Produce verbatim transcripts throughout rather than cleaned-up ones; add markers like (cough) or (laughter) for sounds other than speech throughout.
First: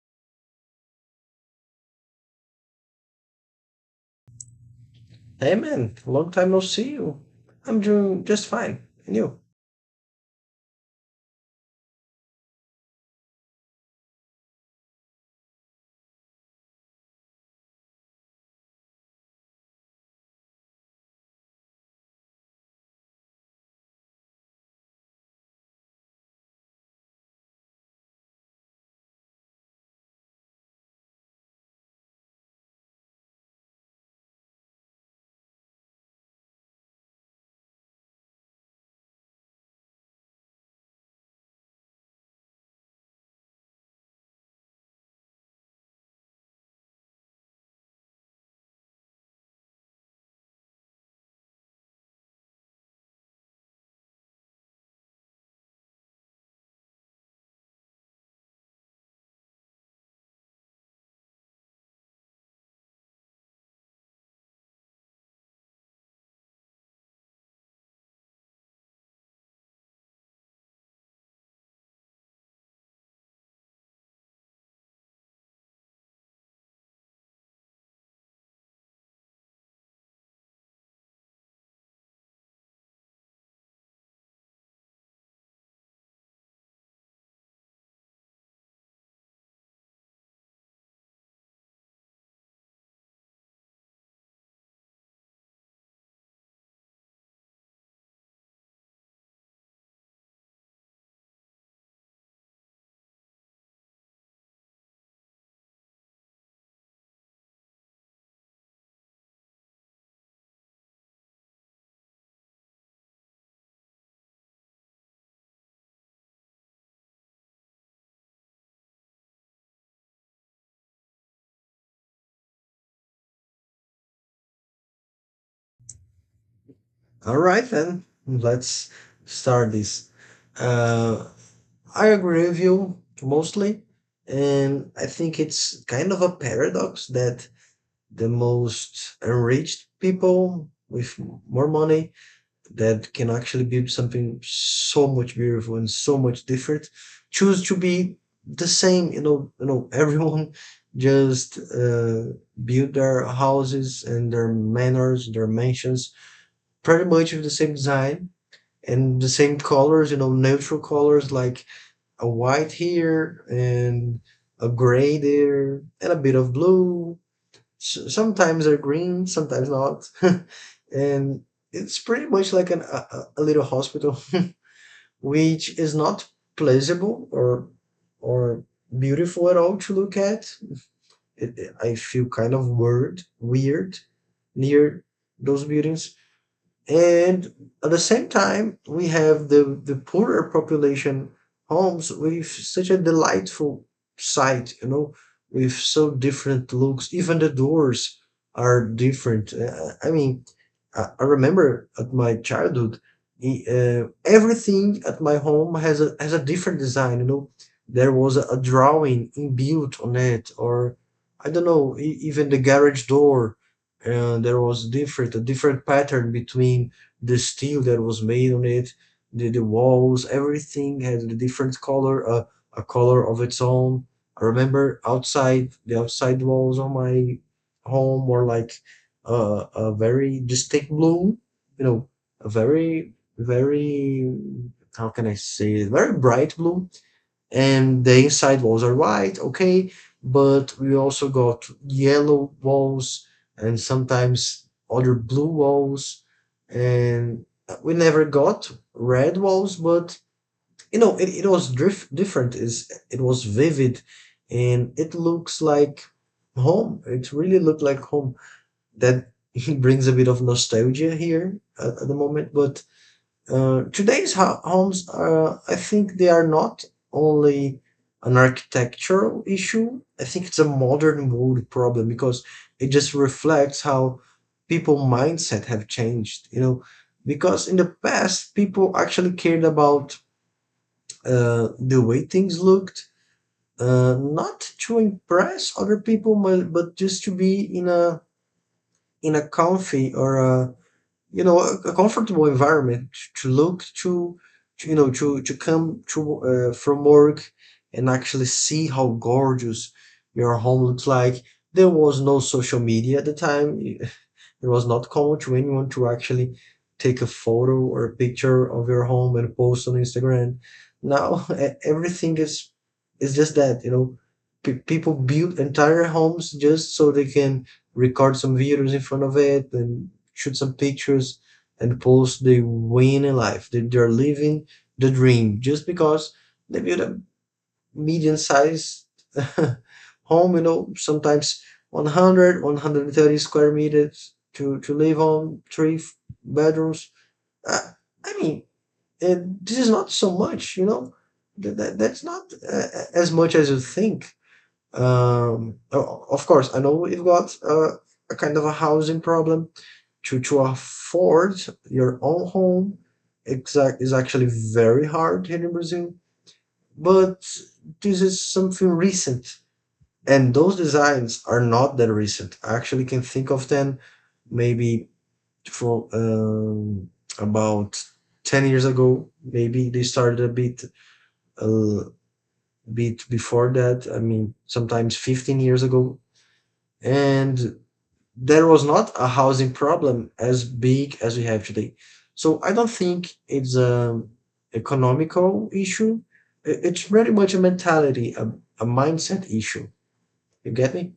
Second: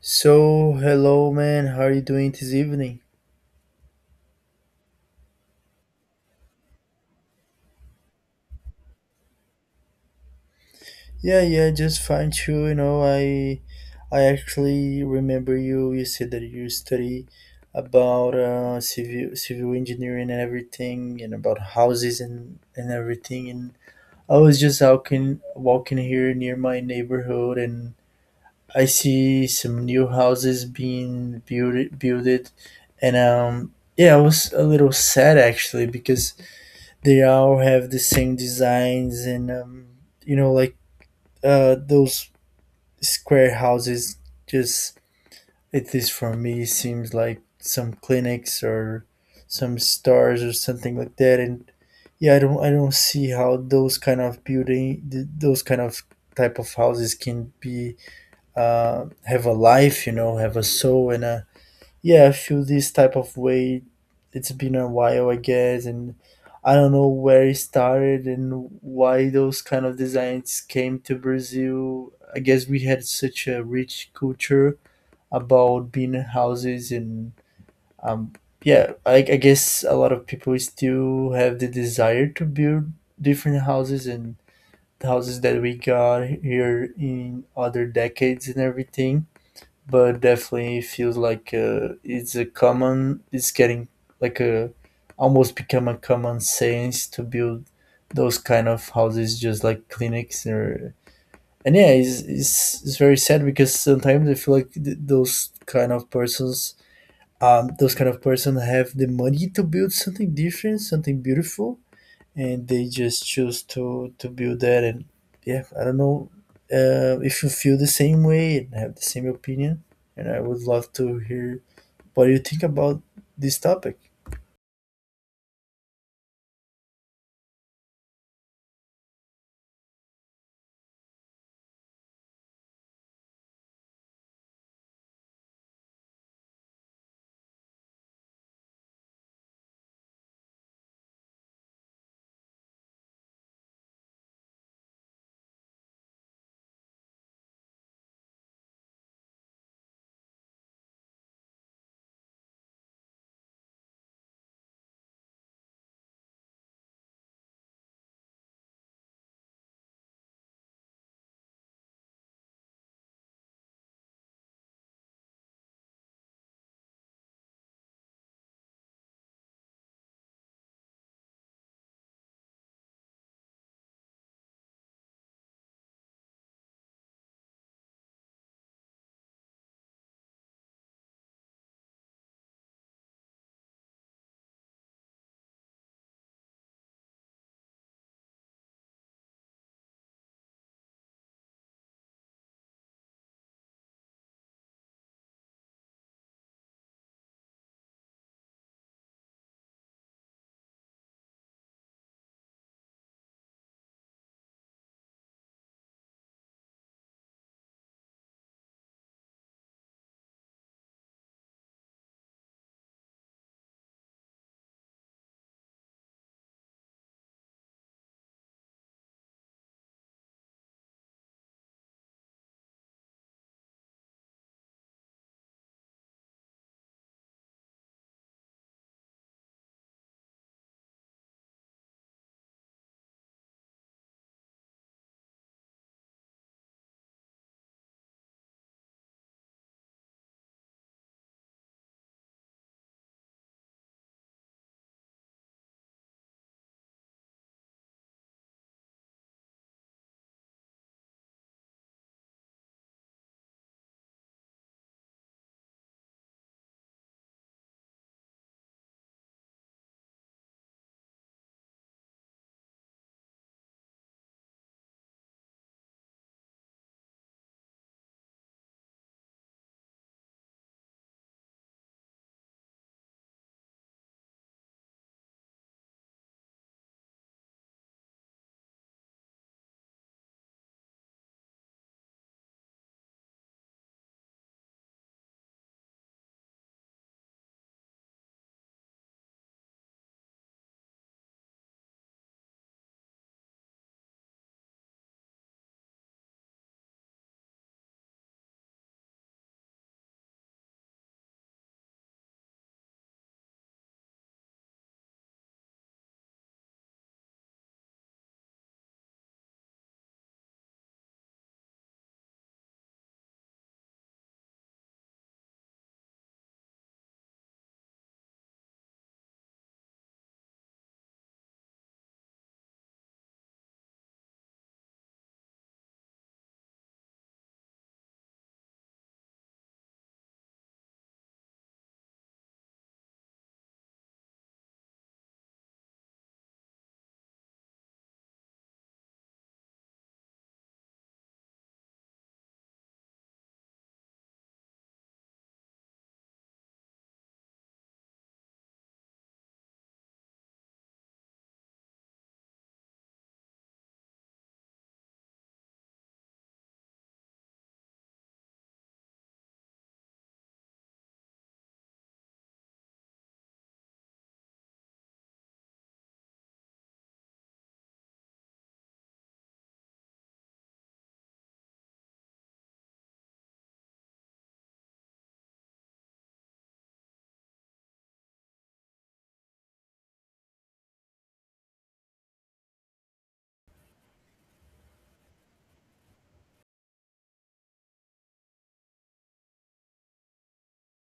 So, hello, man. How are you doing this evening? Hey, man, long time no see you. I'm doing just fine. And you? Yeah, yeah, just fine too. You know, I, I actually remember you. You said that you study about uh, civil civil engineering and everything, and about houses and and everything. And I was just walking walking here near my neighborhood, and I see some new houses being built built, and um, yeah, I was a little sad actually, because they all have the same designs and um, you know like uh, those square houses just at least for me seems like some clinics or some stores or something like that. And yeah, i don't i don't see how those kind of building, th- those kind of type of houses can be uh, have a life, you know have a soul, and a yeah, I feel this type of way. It's been a while, I guess, and I don't know where it started and why those kind of designs came to Brazil. I guess we had such a rich culture about being in houses, and um yeah, I, I guess a lot of people still have the desire to build different houses and the houses that we got here in other decades and everything, but definitely feels like uh, it's a common, it's getting like a, almost become a common sense to build those kind of houses just like clinics. Or, and yeah, it's, it's, it's very sad, because sometimes I feel like, th- those kind of persons, um those kind of person have the money to build something different, something beautiful, and they just choose to to build that. And yeah, I don't know, uh, if you feel the same way and have the same opinion, and I would love to hear what you think about this topic. All right, then, let's start this. Uh, I agree with you mostly. And I think it's kind of a paradox that the most enriched people with more money that can actually be something so much beautiful and so much different choose to be the same, you know you know (laughs) Everyone just uh, build their houses and their manors, their mansions pretty much with the same design and the same colors, you know, neutral colors like a white here and a gray there and a bit of blue. S- sometimes are green, sometimes not. (laughs) And it's pretty much like an, a, a a little hospital, (laughs) which is not pleasurable or or beautiful at all to look at. It, I feel kind of weird, weird near those buildings. And at the same time we have the the poorer population homes with such a delightful sight, you know, with so different looks. Even the doors are different. Uh, i mean i I remember at my childhood, i- uh, everything at my home has a has a different design, you know. There was a, a drawing inbuilt on it, or I don't know, e- even the garage door. And there was different a different pattern between the steel that was made on it, the, the walls. Everything had a different color, a, a color of its own. I remember outside, the outside walls on my home were like uh, a very distinct blue, you know, a very very how can I say it, very bright blue. And the inside walls are white, okay, but we also got yellow walls and sometimes other blue walls. And we never got red walls, but you know, it, it was drif- different. Is, it was vivid, and it looks like home. It really looked like home. That (laughs) brings a bit of nostalgia here at, at the moment. But uh, today's ho- homes, uh, I think they are not only an architectural issue. I think it's a modern world problem because it just reflects how people mindset have changed. You know, because in the past people actually cared about uh, the way things looked, uh, not to impress other people, but, but just to be in a in a comfy or a you know a, a comfortable environment to look to, to you know to to come to uh, from work and actually see how gorgeous your home looks like. There was no social media at the time. (laughs) It was not common to anyone to actually take a photo or a picture of your home and post on Instagram. Now (laughs) e- everything is is just that, you know. Pe People build entire homes just so they can record some videos in front of it and shoot some pictures and post they win in life. They, they're living the dream just because they build a medium sized (laughs) home, you know, sometimes one hundred, one hundred thirty square meters to, to live on, three f- bedrooms. Uh, I mean, uh, this is not so much, you know, that, that, that's not uh, as much as you think. Um, o- of course, I know we've got uh, a kind of a housing problem. To to afford your own home, exact is actually very hard here in Brazil. But this is something recent, and those designs are not that recent. I actually can think of them maybe from um, about ten years ago, maybe they started a bit a bit before that. I mean, sometimes fifteen years ago, and there was not a housing problem as big as we have today. So I don't think it's an economical issue. It's very much a mentality, a, a mindset issue. You get me?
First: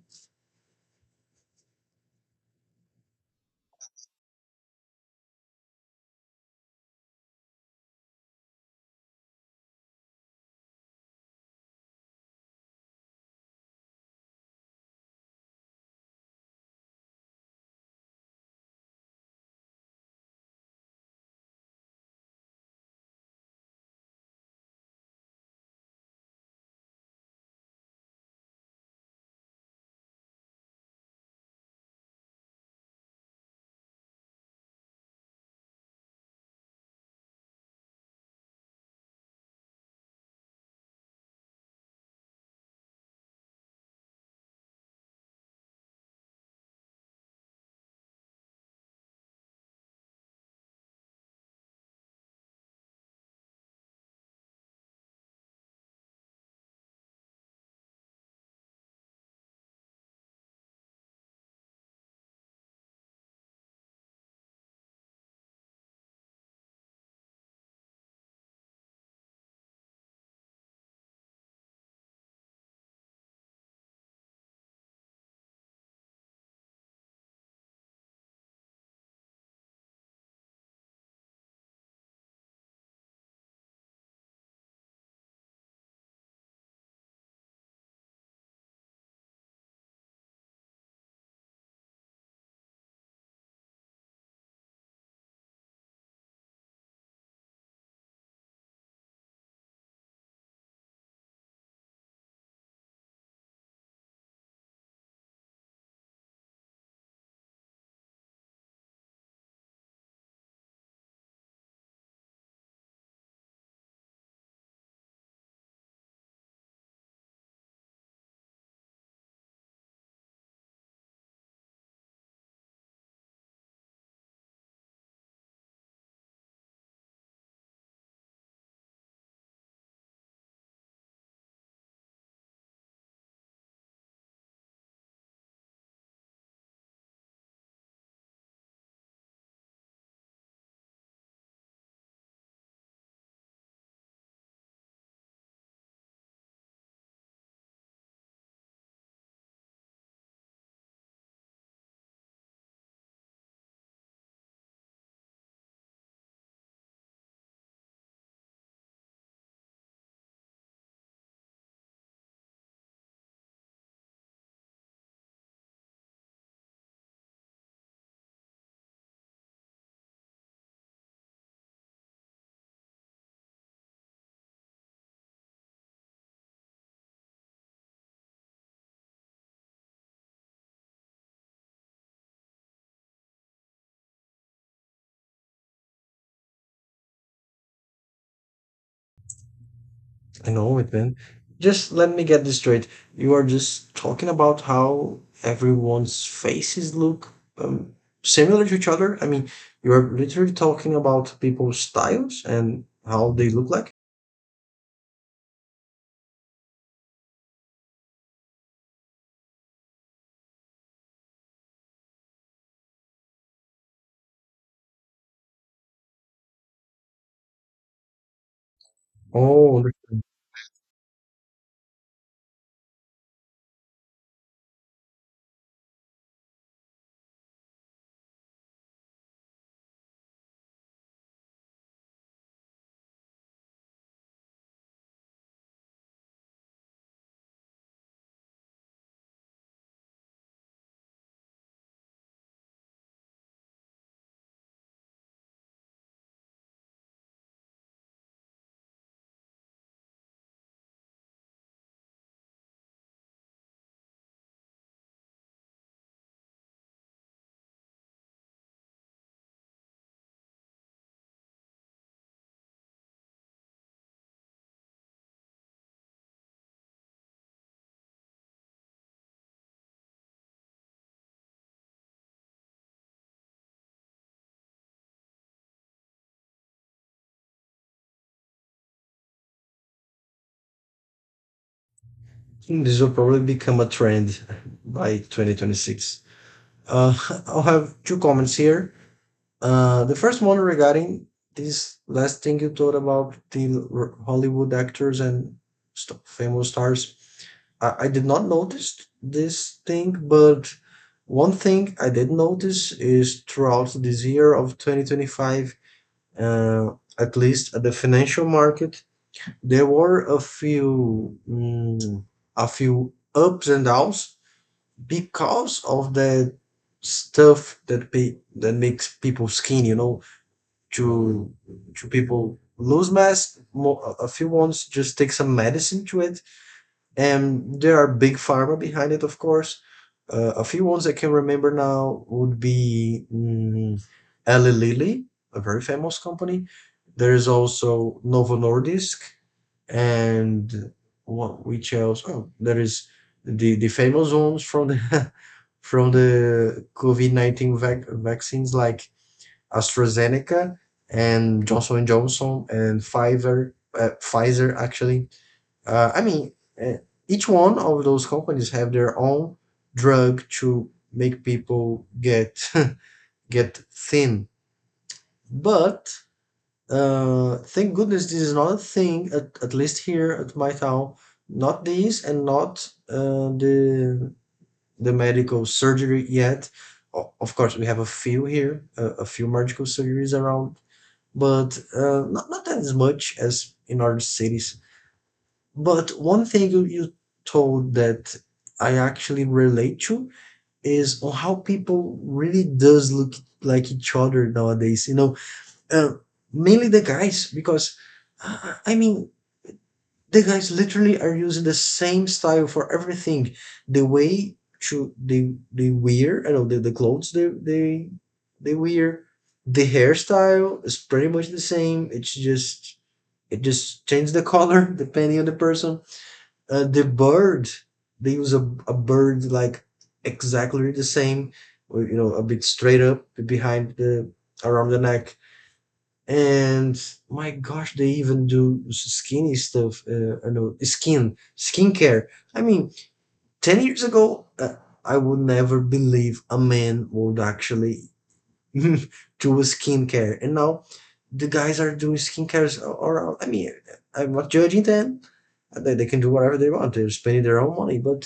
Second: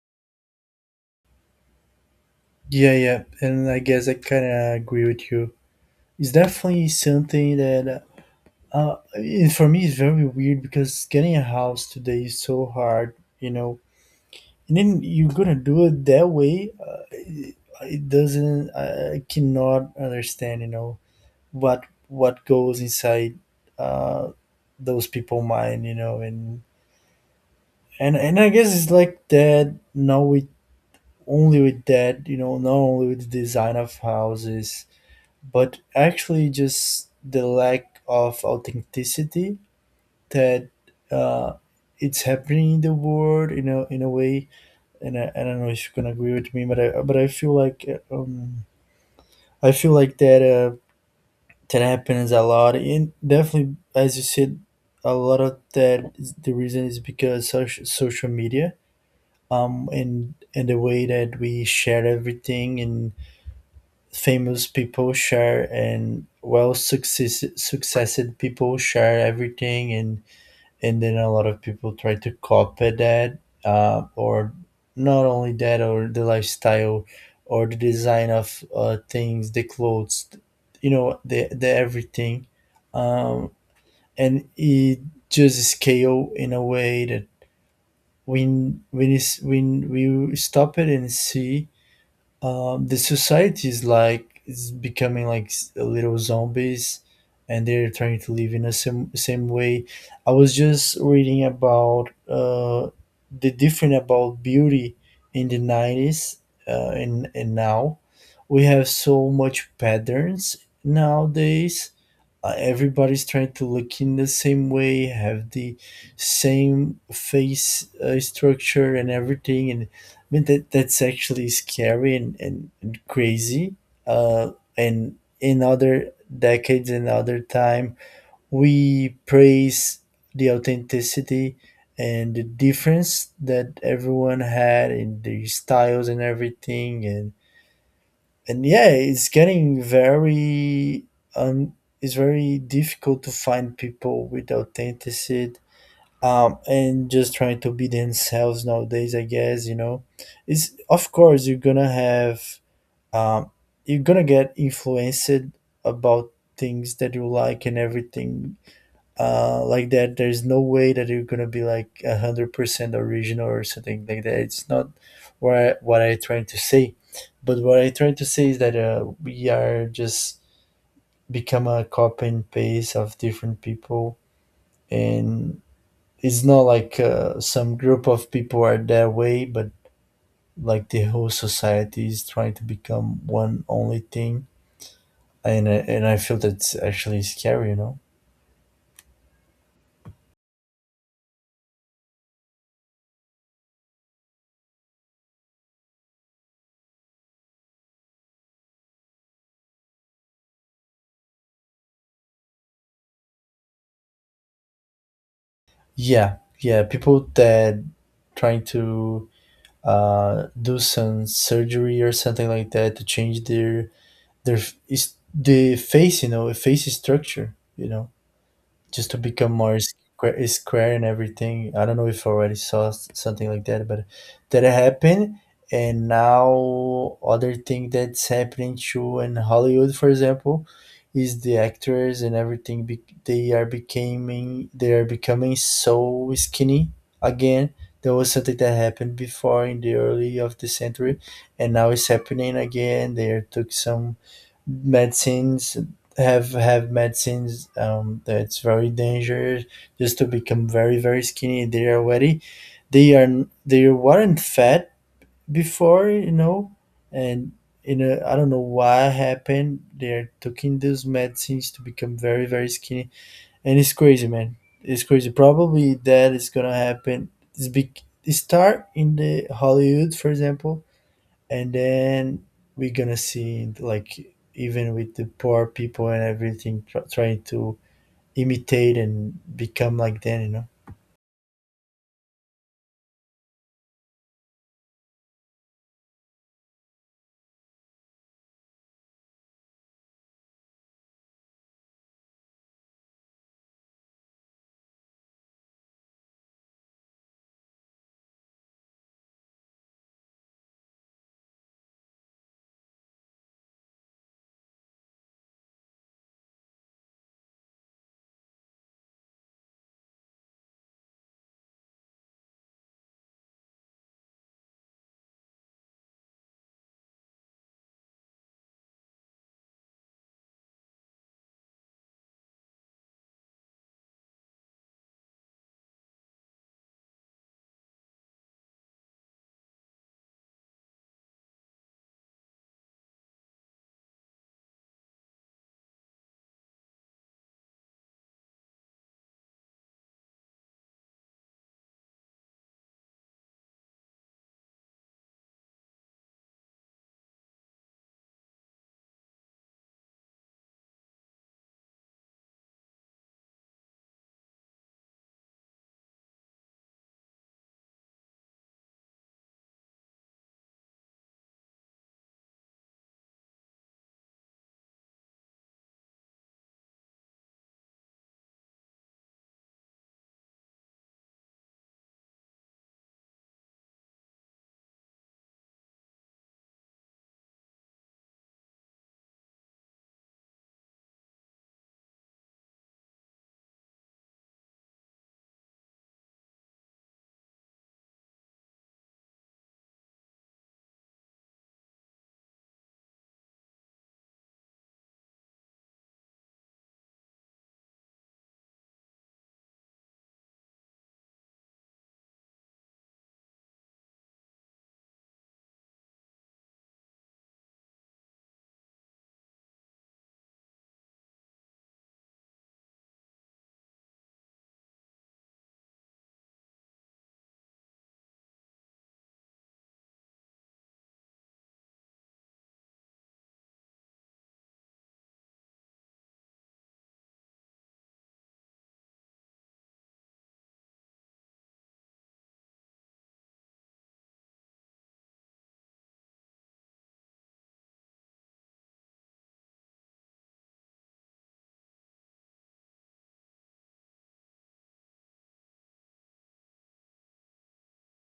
Yeah, yeah, and I guess I kind of agree with you. It's definitely something that, uh, and for me it's very weird, because getting a house today is so hard, you know and then you're gonna do it that way. Uh, it, it doesn't, i I cannot understand, you know what what goes inside uh, those people mind, you know, and and and I guess it's like that. Now with, only with that, you know, not only with the design of houses, but actually just the lack of authenticity, that uh, it's happening in the world, you know, in a way. And I, I don't know if you can agree with me, but I but I feel like um, I feel like that. Uh, that happens a lot, and definitely, as you said, a lot of that is, the reason is, because social, social media, um and and the way that we share everything, and famous people share, and well, success successed people share everything, and and then a lot of people try to copy that, uh, or not only that, or the lifestyle, or the design of uh, things, the clothes, you know the, the everything. um, and it just scale in a way that, when when it's, when we stop it and see, um, the society is like, is becoming like, s- a little zombies, and they're trying to live in the same same way. I was just reading about uh, the different about beauty in the nineties, uh, and and now we have so much patterns nowadays. Uh, everybody's trying to look in the same way, have the same face uh, structure and everything. And I mean, that that's actually scary and and, and crazy. Uh, and in other decades and other time, we praise the authenticity and the difference that everyone had in their styles and everything. And and yeah, it's getting very, um, it's very difficult to find people with authenticity, um, and just trying to be themselves nowadays. I guess, you know, it's, of course you're gonna have, um, you're gonna get influenced about things that you like and everything, uh, like that. There's no way that you're gonna be like a hundred percent original or something like that. It's not what I, what I trying to say, but what I trying to say is that uh, we are just become a copy and paste of different people, and it's not like uh, some group of people are that way, but like the whole society is trying to become one only thing. And I- and I feel that's actually scary, you know. I know it, man. Just let me get this straight. You are just talking about how everyone's faces look um, similar to each other. I mean, you're literally talking about people's styles and how they look like. Yeah, yeah, people that trying to uh, do some surgery or something like that to change their their is the face, you know, face structure, you know just to become more Oh, square, square and everything. I don't know if I already saw s- something like that, but that happened. And now other thing that's happening too in Hollywood, for example, is the actors and everything. Be- they are becoming they are becoming so skinny again. There was something that happened before in the early of the century, and now it's happening again. They took some medicines, have have medicines, um, that's very dangerous, just to become very very skinny. They are already, they are they weren't fat before, you know and, you know I don't know why happened, they're taking those medicines to become very very skinny, and it's crazy, man. It's crazy, probably that is gonna happen. It's big. Start in the Hollywood, for example, and then we're gonna see like, even with the poor people and everything, tr- trying to imitate and become like them you know think this will probably become a trend by twenty twenty-six. Uh, (laughs) I'll have two comments here. Uh, the first one regarding this last thing you told about the r- Hollywood actors and st- famous stars. I-, I did not notice this thing, but one thing I did notice is throughout this year of twenty twenty-five, uh, at least at the financial market, there were a few mm, a few ups and downs because of the stuff that pe- that makes people skinny. You know, to to people lose mass. Mo- a a few ones just take some medicine to it, and there are big pharma behind it, of course. Uh, a few ones I can remember now would be mm, Eli Lilly, a very famous company. There is also Novo Nordisk, and what, which else? Oh, there is the the famous ones from the (laughs) from the covid nineteen vac- vaccines, like AstraZeneca and Johnson and Johnson and Pfizer. uh, Pfizer actually uh, i mean uh, each one of those companies have their own drug to make people get (laughs) get thin. But uh, thank goodness this is not a thing, at, at least here at my town. Not this and not uh, the the medical surgery yet. O- Of course, we have a few here, a, a few medical surgeries around, but uh, not, not as much as in other cities. But one thing you, you told that I actually relate to is on how people really does look like each other nowadays. You know, uh, mainly the guys because uh, I mean the guys literally are using the same style for everything. The way to they they wear, I don't know, the, the clothes they they they wear, the hairstyle is pretty much the same. It's just it just changes the color (laughs) depending on the person. Uh, the bird they use a, a bird like exactly the same, or, you know, a bit straight up behind the around the neck. And my gosh, they even do skinny stuff. Uh, I know skin skincare. I mean, ten years ago, uh, I would never believe a man would actually (laughs) do a skincare, and now the guys are doing skincares a- around. I mean, I'm not judging them. Uh, They, they can do whatever they want. They're spending their own money, but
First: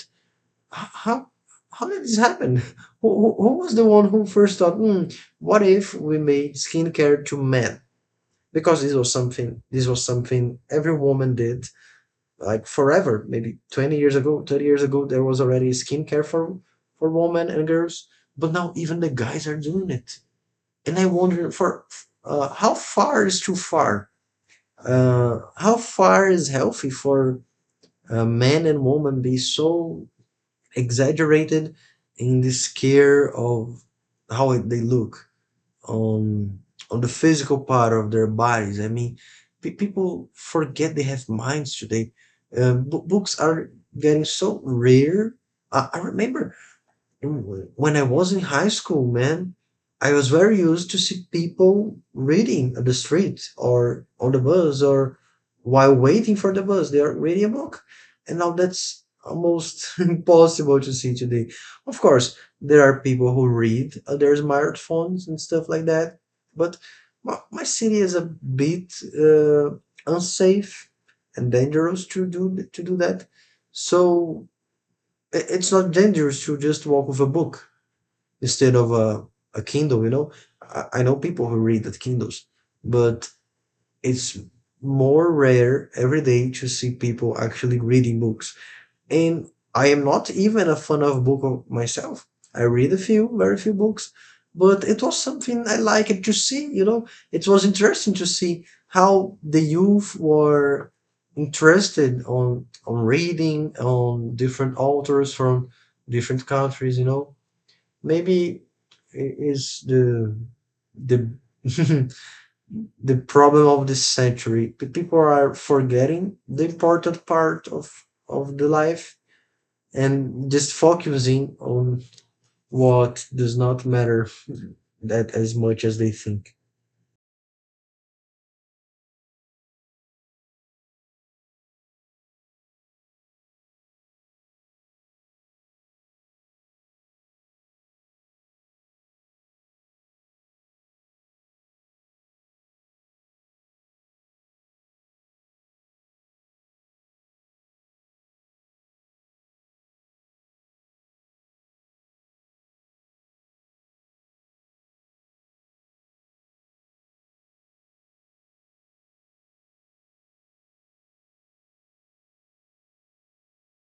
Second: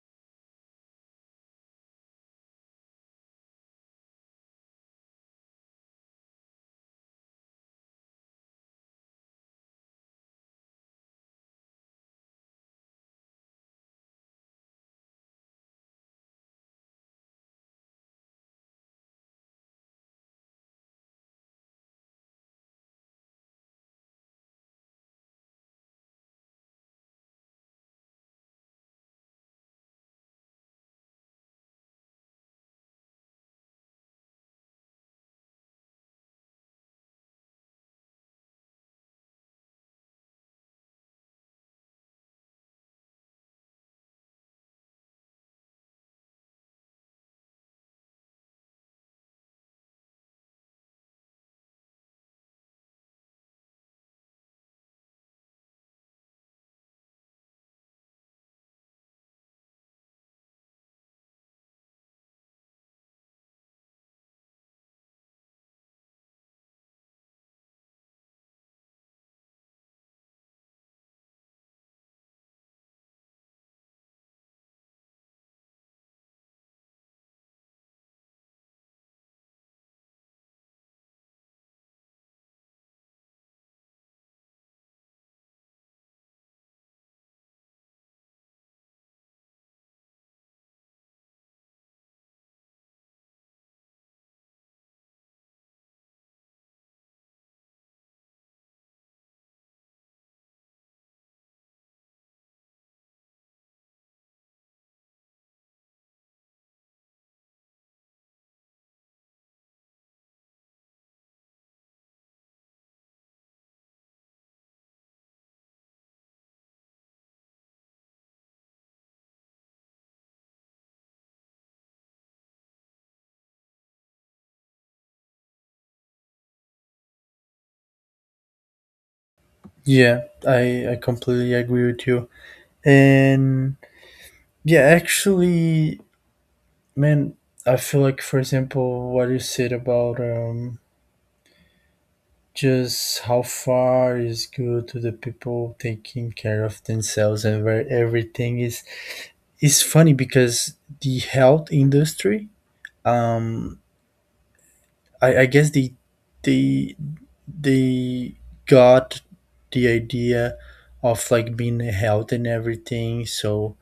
h- how how did this happen? (laughs) Who, who, who was the one who first thought, hmm, what if we made skincare to men? Because this was something this was something every woman did like forever. Maybe twenty years ago, thirty years ago, there was already skincare for for women and girls, but now even the guys are doing it. And I wonder for uh, how far is too far, uh, how far is healthy for uh, men and women be so exaggerated in this care of how they look on on the physical part of their bodies. I mean, pe people forget they have minds today. Uh, bo Books are getting so rare. I, I remember when I was in high school, man, I was very used to see people reading on the street or on the bus, or while waiting for the bus, they are reading a book. And now that's almost (laughs) impossible to see today. Of course, there are people who read on their smartphones and stuff like that, but my, my city is a bit uh, unsafe and dangerous to do to do that. So i- it's not dangerous to just walk with a book instead of a, a Kindle, you know. I, I know people who read at Kindles, but it's more rare every day to see people actually reading books. And I am not even a fan of book myself. I read a few, very few books, but it was something I liked to see, you know. It was interesting to see how the youth were interested on on reading on different authors from different countries, you know, maybe i- is the the (laughs) the problem of this century. Pe- People are forgetting the important part of of the life and just focusing on what does not matter (laughs) that as much as they think. Yeah, I, I completely agree with you. And yeah, actually, man, I feel like, for example, what you said about um, just how far is good to the people taking care of themselves and where everything is. It's funny, because the health industry, um, I, I guess, the the they got the idea of like being health and everything, so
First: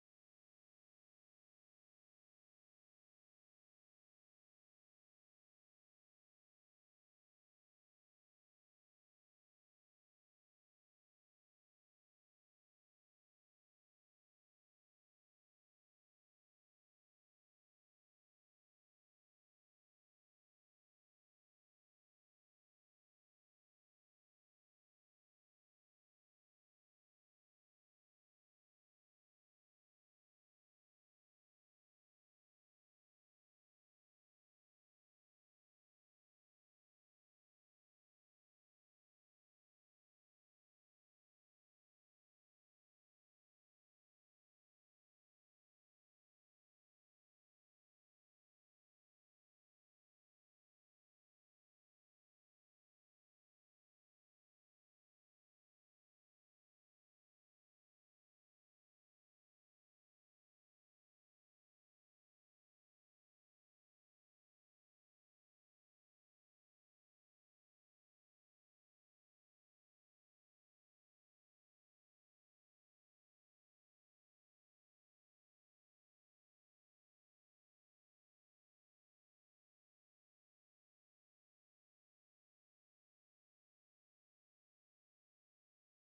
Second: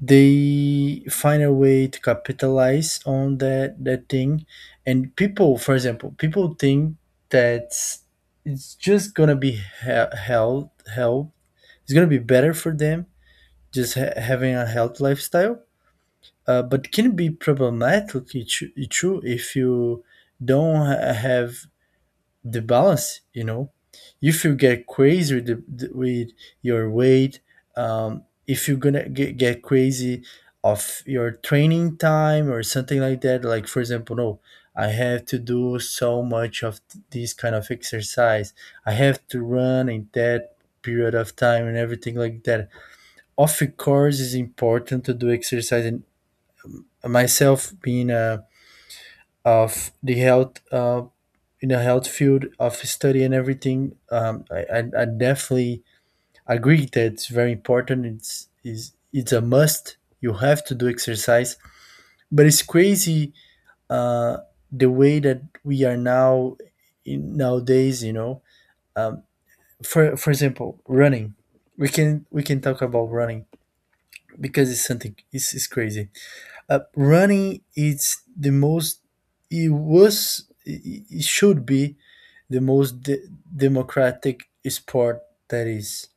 they find a way to capitalize on that that thing. And people, for example, people think that it's just gonna be, he- health health. It's gonna be better for them, just ha- having a health lifestyle. Uh, but can be problematic. It's it's true, if you don't ha- have the balance, you know if you get crazy with, the, the- with your weight, um, if you're gonna get, get crazy of your training time or something like that, like for example, no, I have to do so much of th- this kind of exercise, I have to run in that period of time and everything like that. Of course it's important to do exercise, and myself being a of the health uh, in the health field of study and everything, um, I, I, I definitely agree that it's very important, it's is it's a must, you have to do exercise. But it's crazy, uh, the way that we are now in nowadays, you know um, for for example, running, we can we can talk about running, because it's something, it's, it's crazy. Uh, running is the most, it was it it should be the most de- democratic sport that is,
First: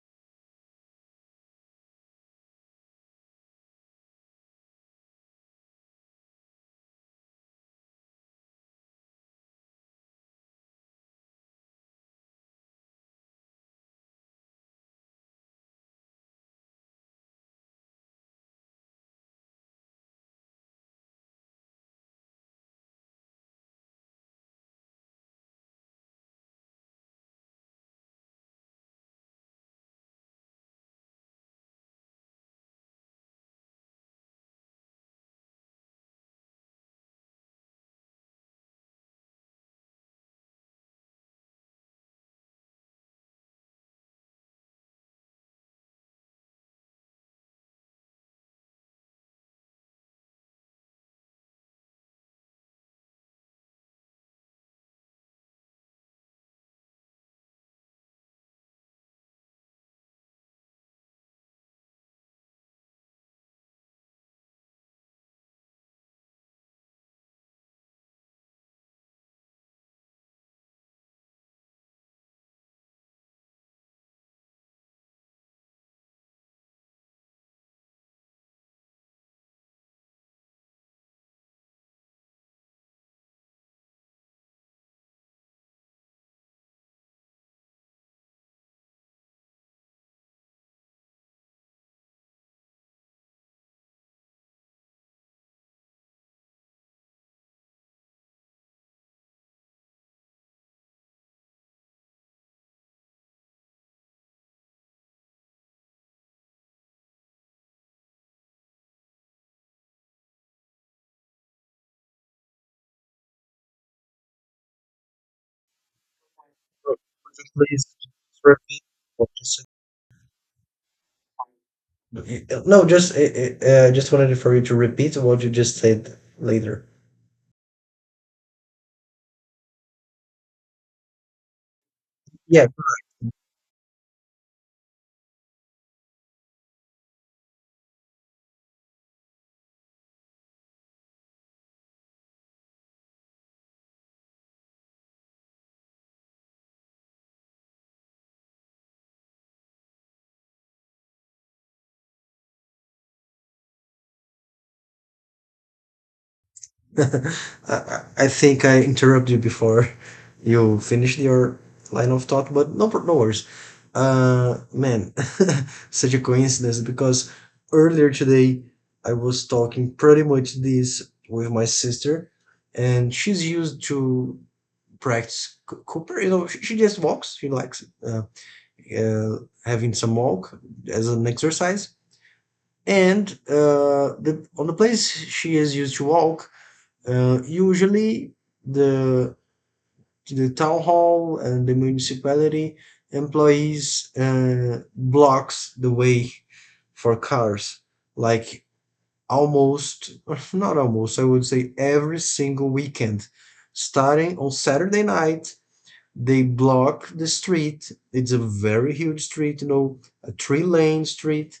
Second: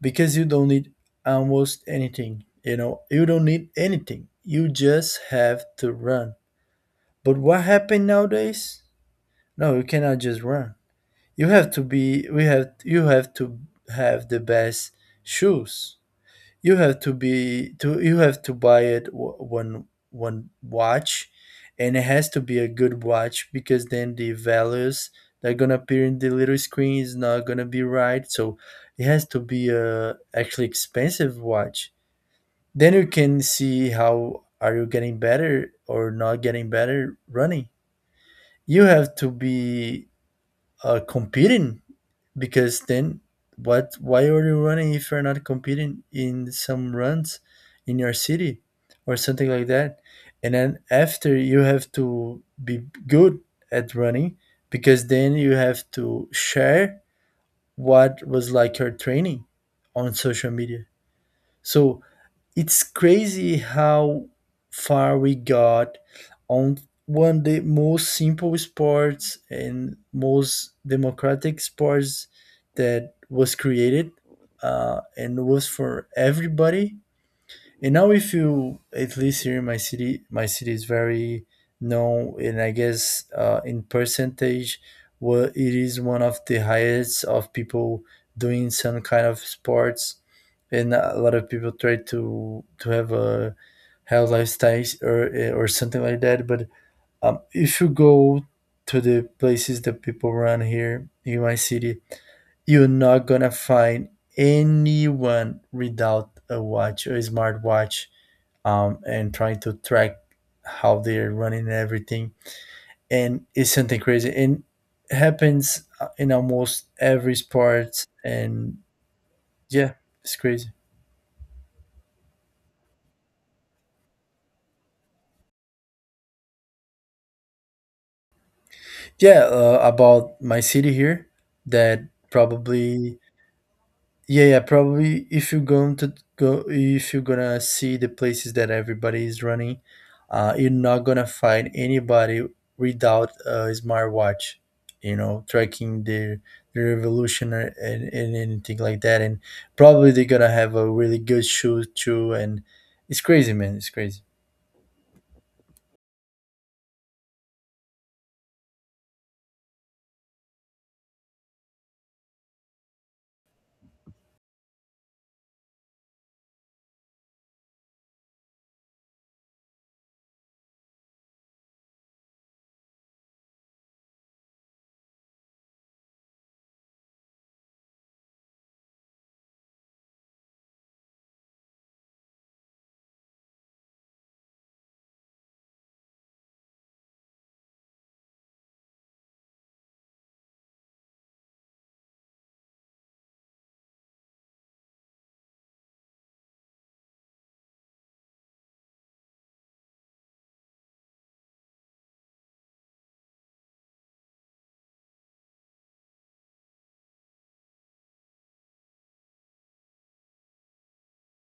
because you don't need almost anything, you know you don't need anything, you just have to run. But what happened nowadays, no, you cannot just run, you have to be we have you have to have the best shoes, you have to, be to you have to buy it, w- one one watch, and it has to be a good watch, because then the values that are gonna appear in the little screen is not gonna be right. So it has to be a actually expensive watch. Then you can see how are you getting better or not getting better running. You have to be, uh, competing, because then, what why are you running if you're not competing in some runs in your city or something like that. And then after, you have to be good at running, because then you have to share what was like your training on social media. So it's crazy how far we got on one of the most simple sports and most democratic sports that was created, uh, and was for everybody. And now, if you, at least here in my city, my city is very known, and I guess, uh, in percentage, well, it is one of the highest of people doing some kind of sports, and a lot of people try to to have a health lifestyle, or or something like that. But um, if you go to the places that people run here in my city, you're not gonna find anyone without a watch, a smartwatch, um, and trying to track how they're running and everything. And it's something crazy. And it happens, uh, in almost every sport. And yeah, it's crazy. No, just uh, uh, uh, just wanted for you to repeat what you just said later. Yeah, uh, about my city here, that Yeah, probably Yeah, yeah, probably if you're going to go, if you're gonna see the places that everybody is running, uh, you're not gonna find anybody without a smartwatch, you know, tracking their their evolution or, and, and anything like that. And probably they're gonna have a really good shoe too. And it's crazy, man. It's crazy. (laughs) I, I think I interrupted you before you finished your line of thought, but no, pro- no worries. Uh, man, (laughs) such a coincidence because earlier today I was talking pretty much this with my sister, and she's used to practice c- Cooper. You know, she, she just walks. She likes uh, uh, having some walk as an exercise. And uh, the, on the place she is used to walk, uh, usually, the the town hall and the municipality employees uh, blocks the way for cars, like almost (laughs) not almost, I would say every single weekend, starting on Saturday night. They block the street. It's a very huge street, you know, a three-lane street,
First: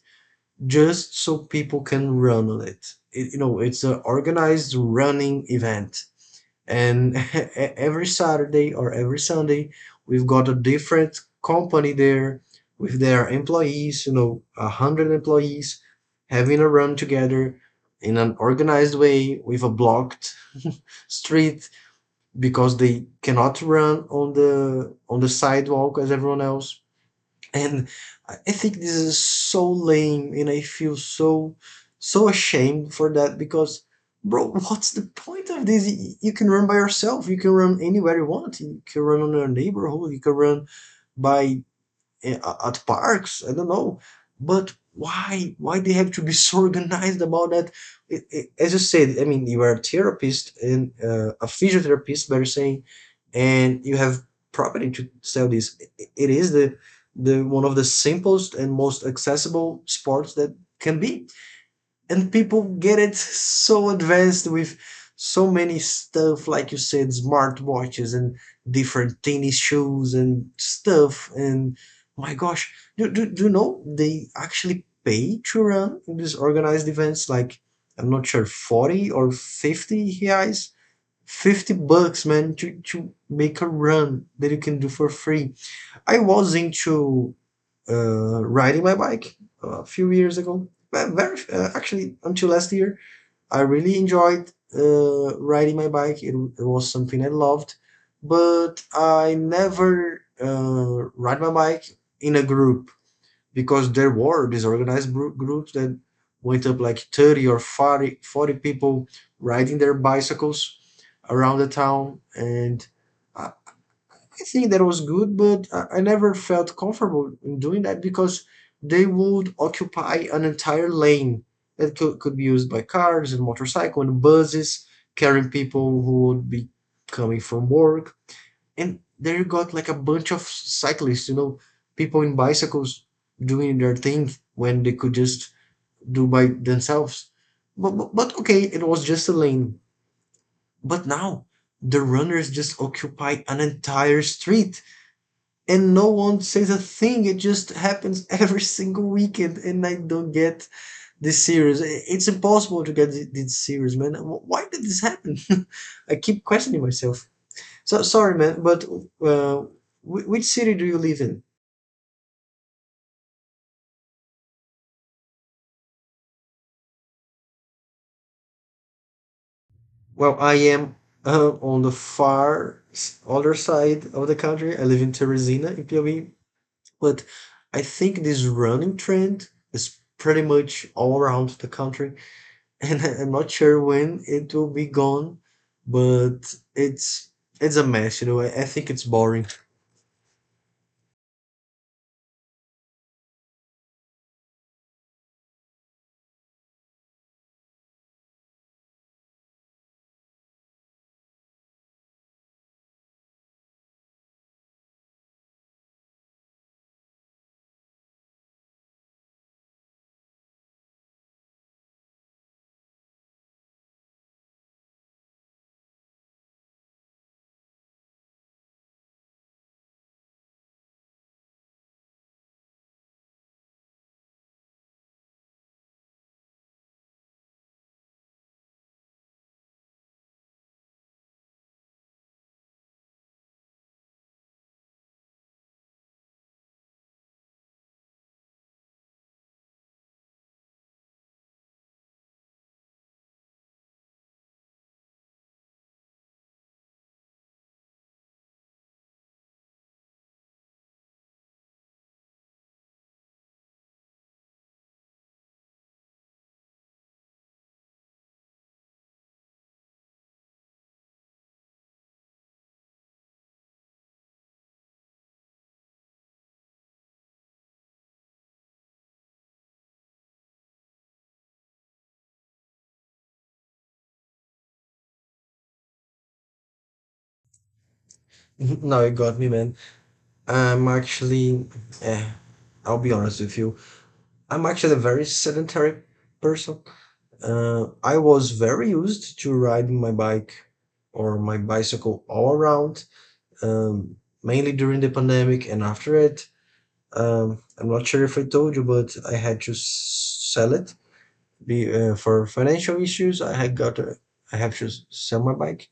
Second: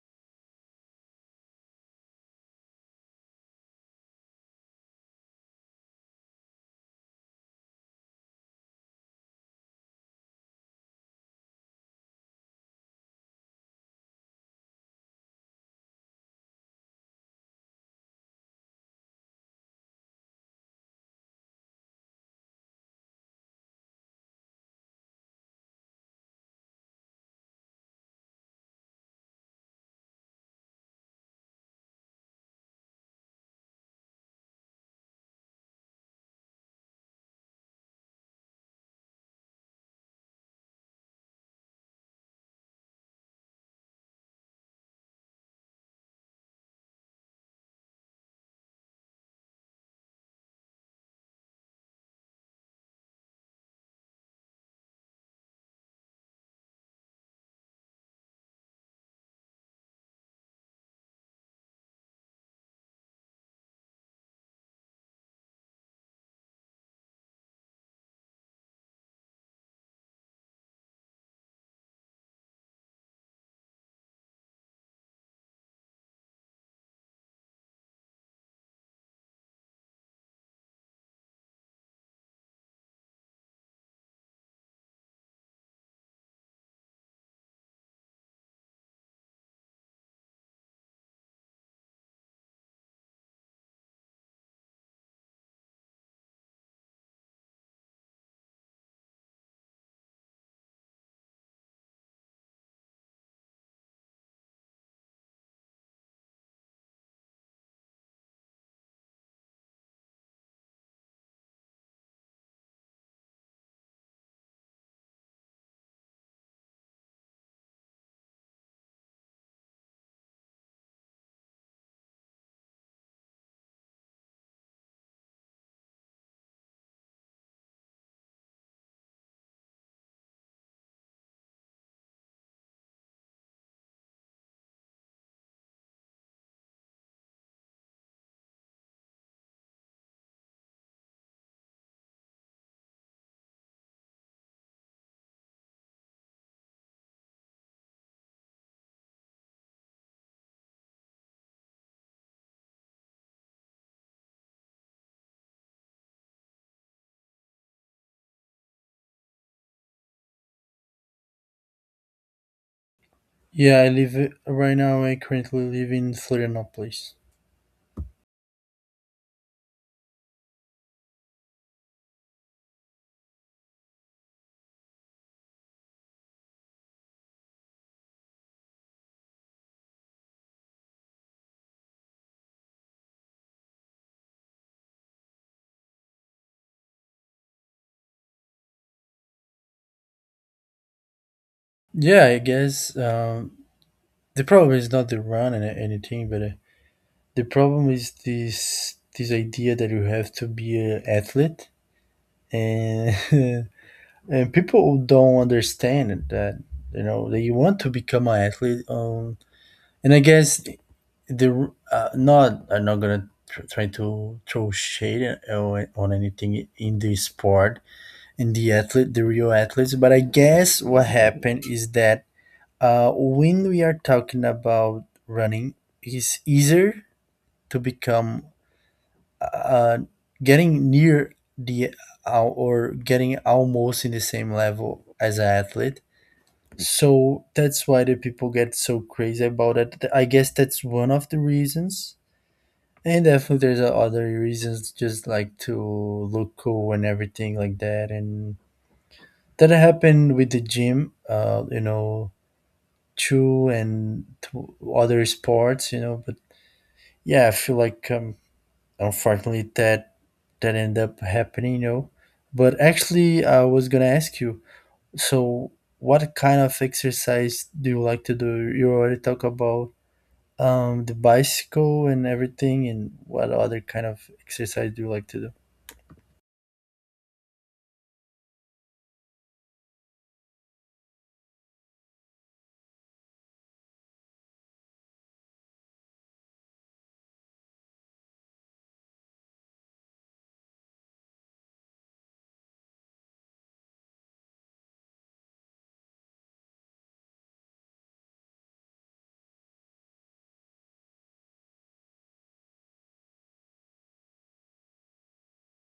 just so people can run on it. It you know, it's an organized running event, and (laughs) every Saturday or every Sunday we've got a different company there with their employees, you know, a hundred employees having a run together in an organized way with a blocked street, because they cannot run on the on the sidewalk as everyone else. And I think this is so lame, and I feel so so ashamed for that because, bro, (laughs) what's the point of this? You can run by yourself. You can run anywhere you want. You can run on your neighborhood. You can run by eh, at parks. I don't know, but why why they have to be so organized about that? It, it- as you said, I mean, you are a therapist and uh, a physiotherapist, better saying, and you have property to sell this. It, it is the the one of the simplest and most accessible sports that can be, and people get it so advanced with so many stuff, like you said, smartwatches and different tennis shoes and stuff. And my gosh, do, do, do you know they actually pay to run in these organized events? Like, I'm not sure, forty or fifty reais, fifty bucks, man, to, to make a run that you can do for free. I was into uh, riding my bike uh, a few years ago. Very, uh, actually, until last year, I really enjoyed uh, riding my bike. It, it was something I loved, but I never uh, ride my bike in a group, because there were disorganized group groups that went up like thirty or forty, forty people riding their bicycles around the town. And I, I think that was good, but I never felt comfortable in doing that because they would occupy an entire lane that could, could be used by cars and motorcycles and buses carrying people who would be coming from work. And there you got like a bunch of cyclists, you know, people in bicycles doing their thing when they could just do by themselves. But, but, but okay, it was just a lane. But now the runners just occupy an entire street and no one says a thing. It just happens (laughs) every single weekend, and I don't get this series. It's impossible to get this series, man. Why did this happen? (laughs) I keep questioning myself. So sorry, man, but uh, which city do you live in? Yeah, I live right now. I currently live in Florianopolis. Well, I am uh, on the far other side of the country. I live in Teresina, in Piauí, but I think this running trend is pretty much all around the country, and (laughs) I'm not sure when it will be gone, but it's it's a mess, you know. I, I think it's boring. Yeah, I guess um, the problem is not the run and anything, but. Uh, The problem is this this idea that you have to be an athlete, and (laughs) and people don't understand that you know that you want to become an athlete. Um, and I guess the uh, not I'm not gonna tr- try to throw shade on on anything in the sport and the athlete, the real athletes. But I guess what happened is that uh, when we are talking about running, it's easier to become uh, getting near the al- or getting almost in the same level as an athlete. So that's why the people get so crazy about it. I guess that's one of the reasons. And definitely there's other reasons just like to look cool and everything like that. And that happened with the gym, uh, you know, too, and to other sports, you know. But yeah, I feel like um, unfortunately, that that ended up happening, you know. But actually, I was gonna ask you. So, what kind of exercise do you like to do? You already talk about um, the bicycle and everything, and what other kind of exercise do you like to do? (laughs) Now you got me, man. I'm actually, eh, I'll be honest with you. I'm actually a very sedentary person. Uh, I was very used to riding my bike or my bicycle all around, um, mainly during the pandemic and after it. Um, I'm not sure if I told you, but I had to s- sell it be, uh, for financial issues. I had got to, I have to sell my bike.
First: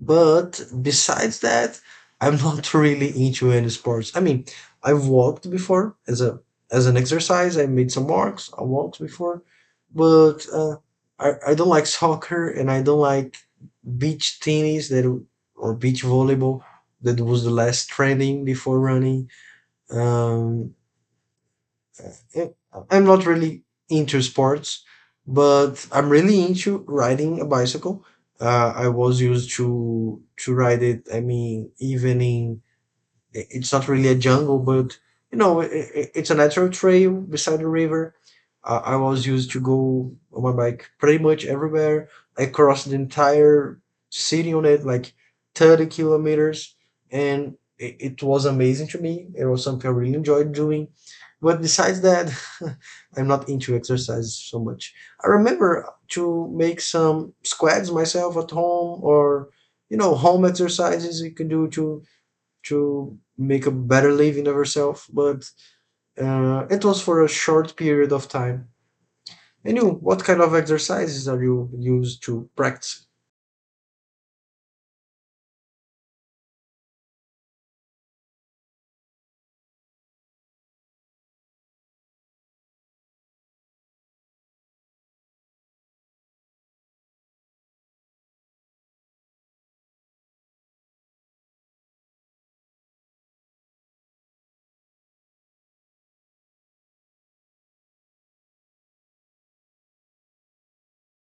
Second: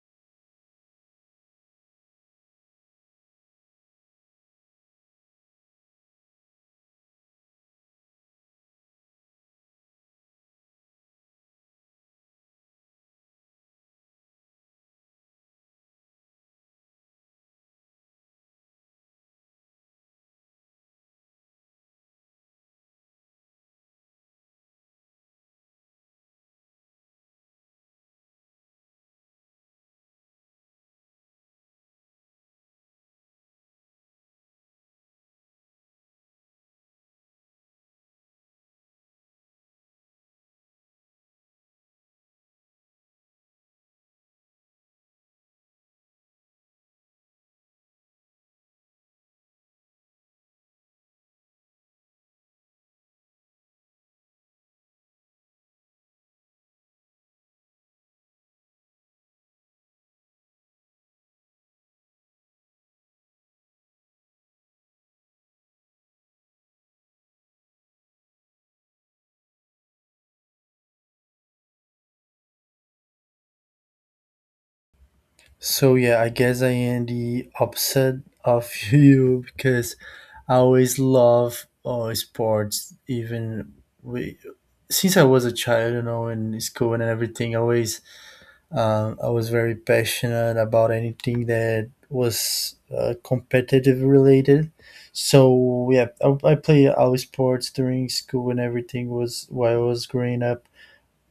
But besides that, I'm not (laughs) really into any sports. I mean, I've walked before as a as an exercise. I made some walks, I walked before, but uh, I, I don't like soccer, and I don't like beach tennis, that or beach volleyball, that was the last trending before running. um, I'm not really into sports, but I'm really into riding a bicycle. Uh, I was used to to ride it. I mean, even in i- it's not really a jungle, but you know, i i- it's a natural trail beside the river. I, I was used to go on my bike pretty much everywhere. I crossed the entire city on it, like 30 kilometers, and it, it was amazing to me. It was something I really enjoyed doing. But besides that, (laughs) I'm not into exercise so much. I remember to make some squats myself at home, or you know, home exercises you can do to to make a better living of herself, but uh, it was for a short period of time. And you, what kind of exercises are you used to practice? So yeah, I guess I am the opposite of (laughs) you because I always love uh, sports. Even we, since I was a child, you know, in school and everything, I always Um, I was very passionate about anything that was uh, competitive related. So yeah, I, I played all sports during school and everything was while I was growing up.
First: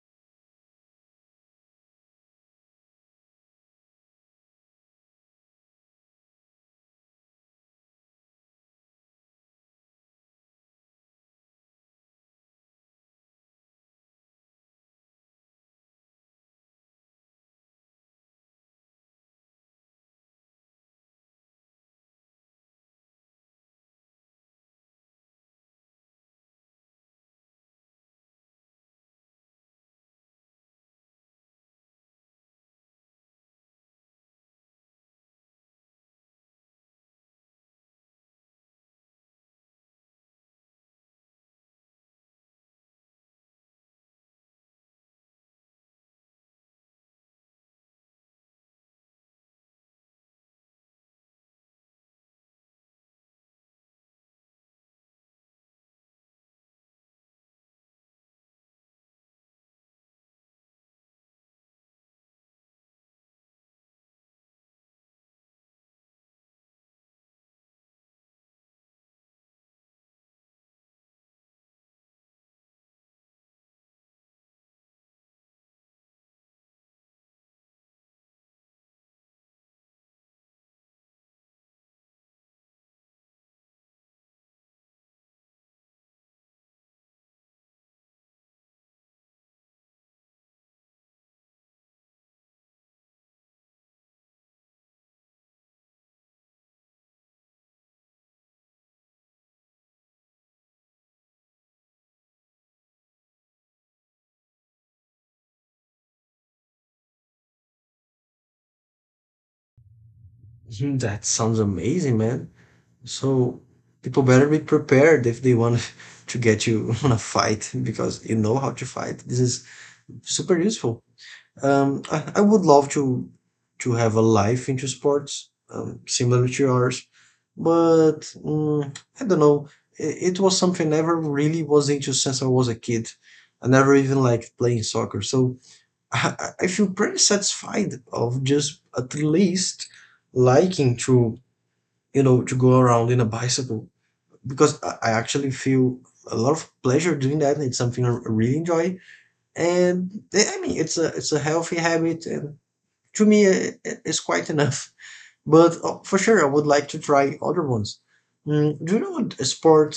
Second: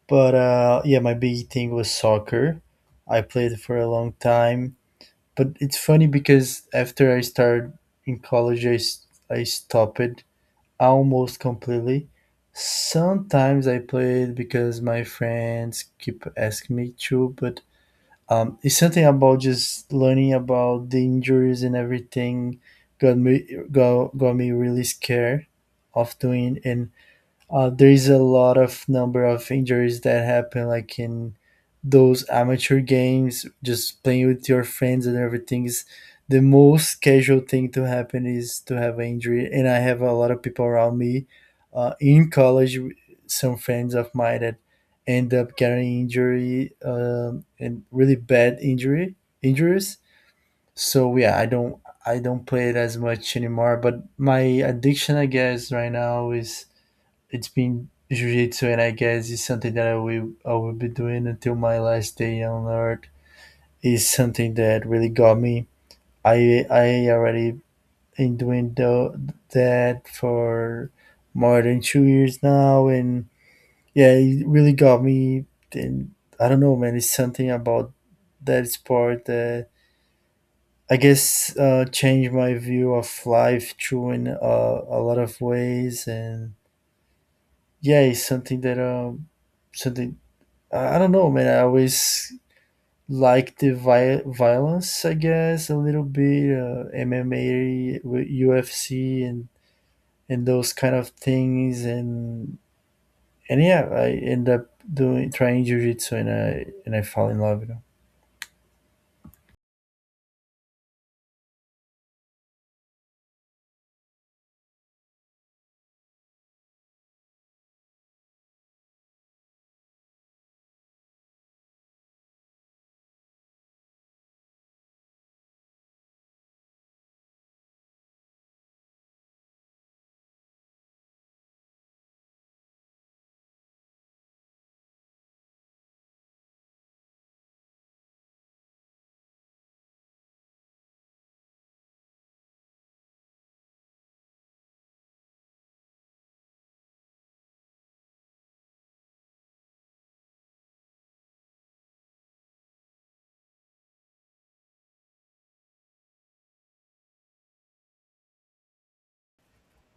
But uh, yeah, my big thing was soccer. I played for a long time, but it's funny because after I started in college, I, s- I stopped it almost completely. Sometimes I played because my friends keep asking me to, but um, it's something about just learning about the injuries and everything got me got, got me really scared of doing and uh, there is a lot of number of injuries that happen like in those amateur games, just playing with your friends and everything is the most casual thing to happen is to have an injury. And I have a lot of people around me uh, in college, some friends of mine that end up getting injury um, and really bad injury injuries. So yeah, I don't I don't play it as much anymore. But my addiction, I guess, right now is it's been jiu-jitsu, and I guess it's something that i will i will be doing until my last day on earth. Is something that really got me. I i already been doing the, that for more than two years now and yeah, it really got me. And I don't know, man, it's something about that sport that I guess uh changed my view of life too in uh, a lot of ways. And yeah, it's something that um something I I don't know, man. I always like the vi- violence, I guess, a little bit, uh, M M A, with U F C, and and those kind of things, and and yeah, I end up doing trying jujitsu, and I and I fall in love. You know, Mhm. That sounds amazing, man. So people better be prepared if they want (laughs) to get you (laughs) on a fight, because you know how to fight. This is super useful. Um, I, I would love to to have a life into sports, um, similar to yours, but mm, I don't know. It, it was something I never really was into since I was a kid. I never even liked playing soccer, so I, I I feel pretty satisfied of just at least liking to, you know, to go around in a bicycle, because I, I actually feel a lot of pleasure doing that. It's something I really enjoy, and eh, I mean it's a it's a healthy habit, and to me uh, is quite enough. But uh, for sure, I would like to try other ones. Mm, do you know what- a sport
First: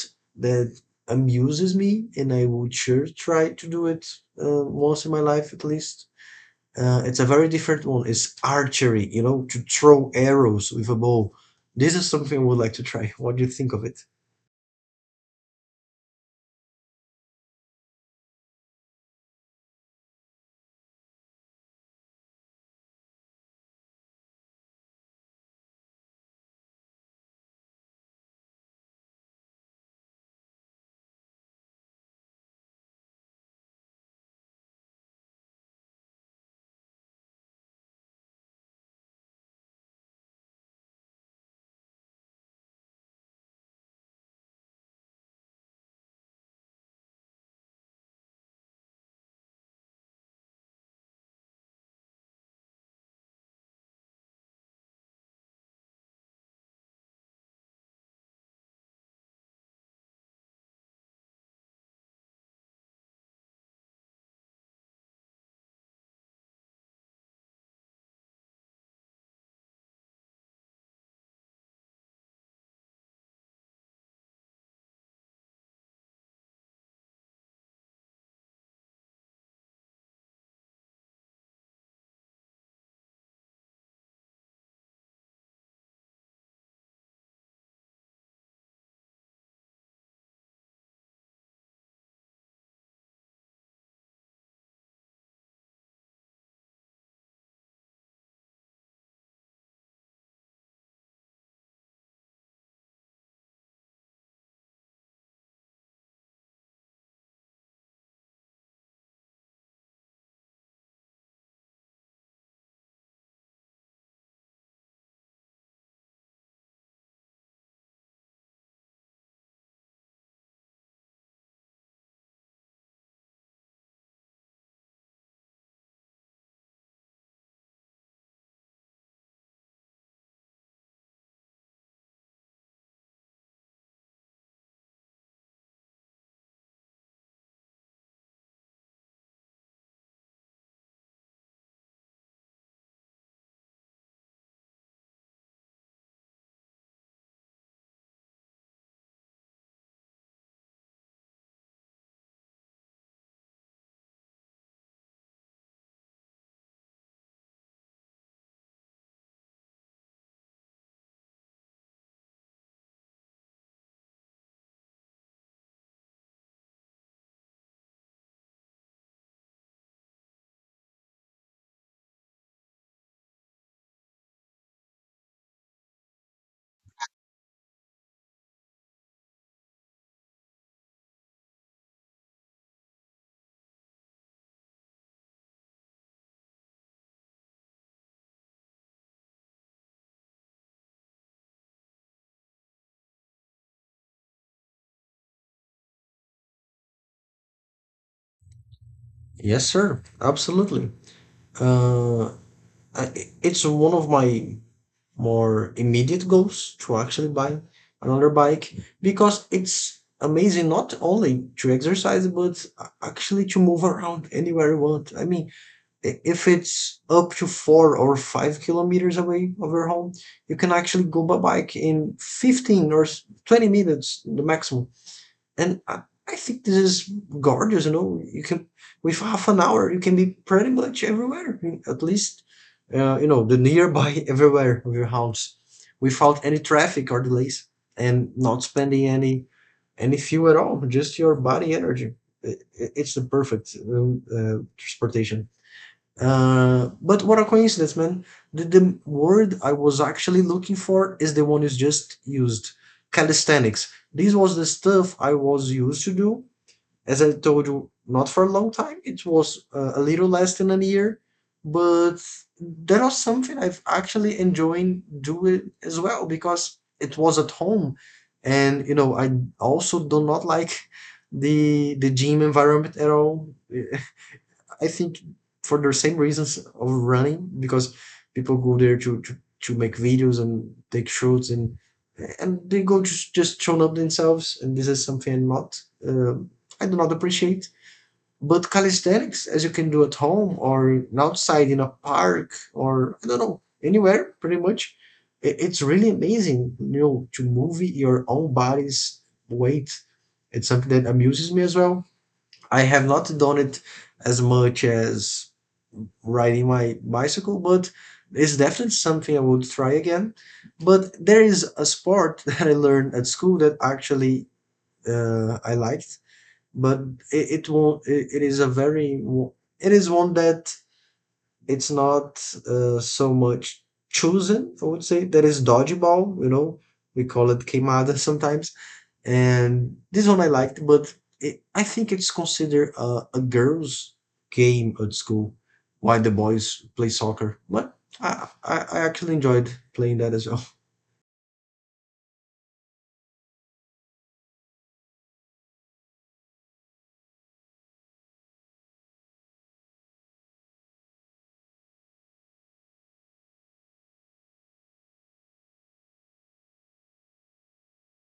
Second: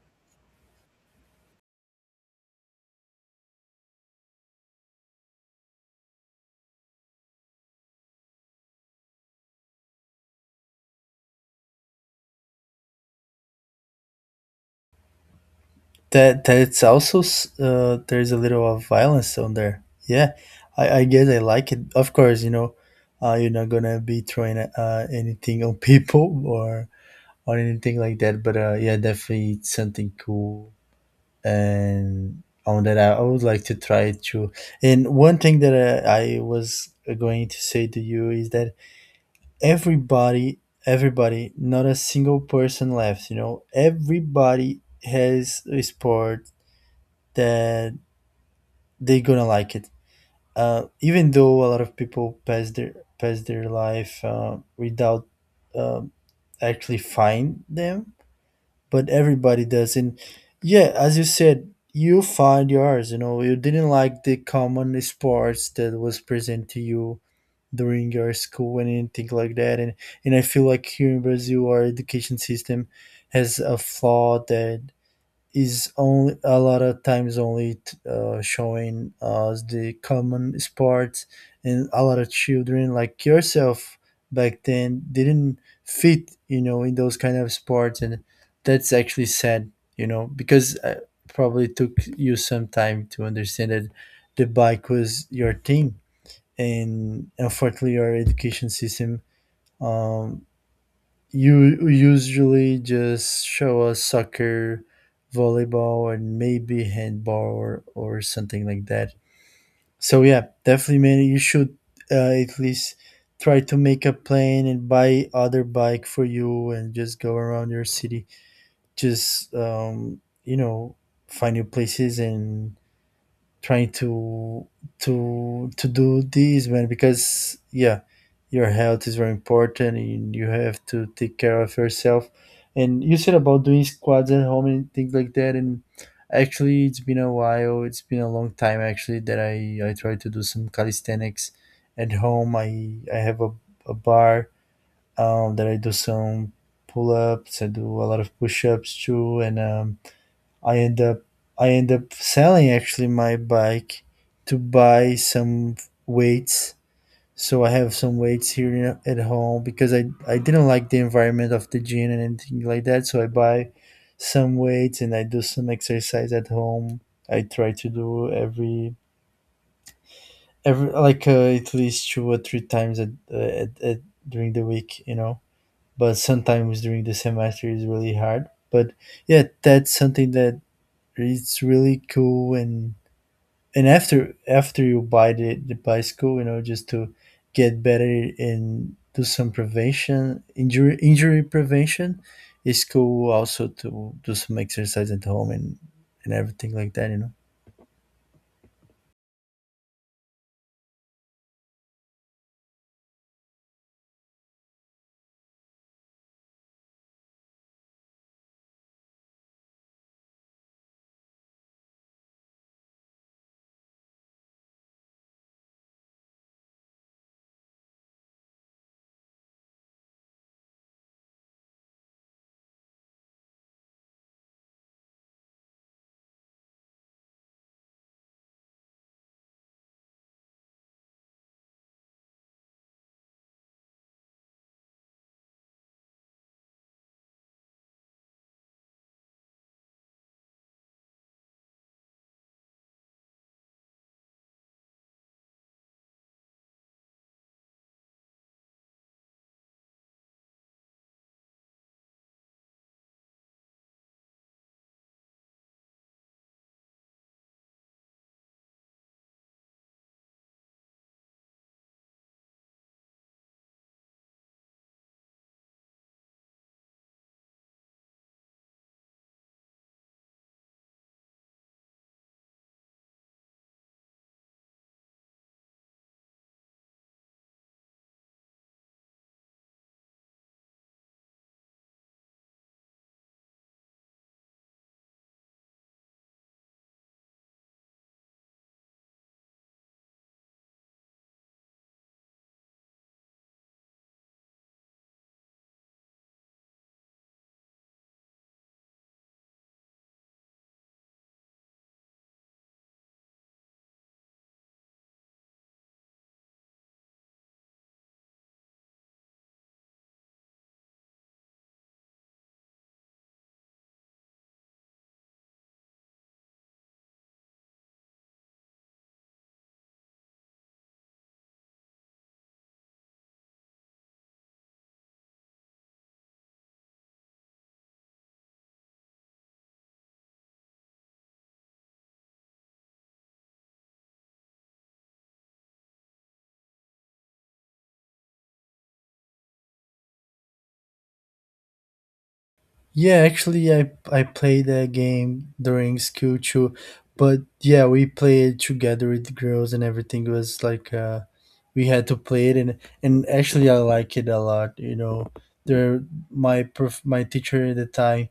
that amuses me and I would sure try to do it uh, once in my life at least? Uh, it's a very different one. It's archery, you know, to throw arrows with a bow. This is something I would like to try. What do you think of it? that that's also s- uh, there's a little of violence on there. Yeah, I, I guess I like it. Of course, you know, uh, you're not gonna be throwing uh, anything on people (laughs) or or anything like that. But uh, yeah, definitely it's something cool, and on that I, I would like to try to. And one thing that uh, I was uh, going to say to you is that everybody, everybody, not a single person left. You know, everybody has a sport that they're gonna like it. Uh, even though a lot of people pass their pass their life uh, without um actually find them, but everybody does. And yeah, as you said, you find yours. You know, you didn't like the common sports that was present to you during your school and anything like that. and and I feel like here in Brazil our education system has a flaw that is only a lot of times only t- uh, showing us the common sports, and a lot of children like yourself back then didn't fit, you know, in those kind of sports. And that's actually sad, you know, because uh probably took you some time to understand that the bike was your thing. And unfortunately, our education system um, you usually just show us soccer, volleyball, and maybe handball or, or something like that. So yeah, definitely, man, you should uh, at least try to make a plan and buy other bike for you and just go around your city. Just um, you know, find new places and trying to to to do this, man, because yeah, your health is very important and you have to take care of yourself. And you said about doing squats at home and things like that. And actually it's been a while, it's been a long time actually that i i tried to do some calisthenics at home. I i have a, a bar um that I do some pull-ups, I do a lot of push-ups too. And um I end up I end up selling actually my bike to buy some weights. So I have some weights here at home because I I didn't like the environment of the gym and anything like that. So I buy some weights and I do some exercise at home. I try to do every every like uh, at least two or three times at, uh, at, at during the week, you know. But sometimes during the semester is really hard. But yeah, that's something that it's really cool. and and after after you buy the, the bicycle, you know, just to get better and do some prevention injury injury prevention, it's cool also to do some exercise at home and and everything like that, you know. Yes, sir. Absolutely. Uh, I, it's one of my more immediate goals to actually buy another bike, because it's amazing not only to exercise but actually to move around anywhere you want. I mean, i- if it's up to four or five kilometers away of your home, you can actually go by bike in fifteen or s- twenty minutes, the maximum. And I, I think this is gorgeous. You know, you can with half an hour you can be pretty much everywhere. At least uh, you know, the nearby (laughs) everywhere of your house, without any traffic or delays, and not spending any any fuel at all. Just your body energy. I- i- It's the perfect um, uh, transportation. Uh, but what a coincidence, man. The, the word I was actually looking for is the one you just used, calisthenics. This was the stuff I was used to do, as I told you, not for a long time. It was uh, a little less than a year, but that was something I've actually enjoying doing as well, because it was at home. And you know, I also do not like the the gym environment at all. I think for the same reasons of running, because people go there to, to, to make videos and take shots, and and they go just just showing up themselves. And this is something I'm not uh, I do not appreciate. But calisthenics, as you can do at home or outside in a park or I don't know, anywhere, pretty much, it, it's really amazing. You know, to move your own body's weight. It's something that amuses me as well. I have not done it as much as riding my bicycle, but it's definitely something I would try again. But there is a sport (laughs) that I learned at school that actually uh, I liked, but it, it won't. It, it is a very. wo- It is one that it's not uh, so much chosen. I would say that is dodgeball. You know, we call it queimada (laughs) sometimes, and this one I liked, but it, I think it's considered a, a girls' game at school, while the boys play soccer. But I, I, I actually enjoyed playing that as well. Yeah, actually i i played that game during school too, but yeah, we played together with the girls and everything. It was like uh we had to play it, and and actually I like it a lot, you know. There my prof, my teacher at the time,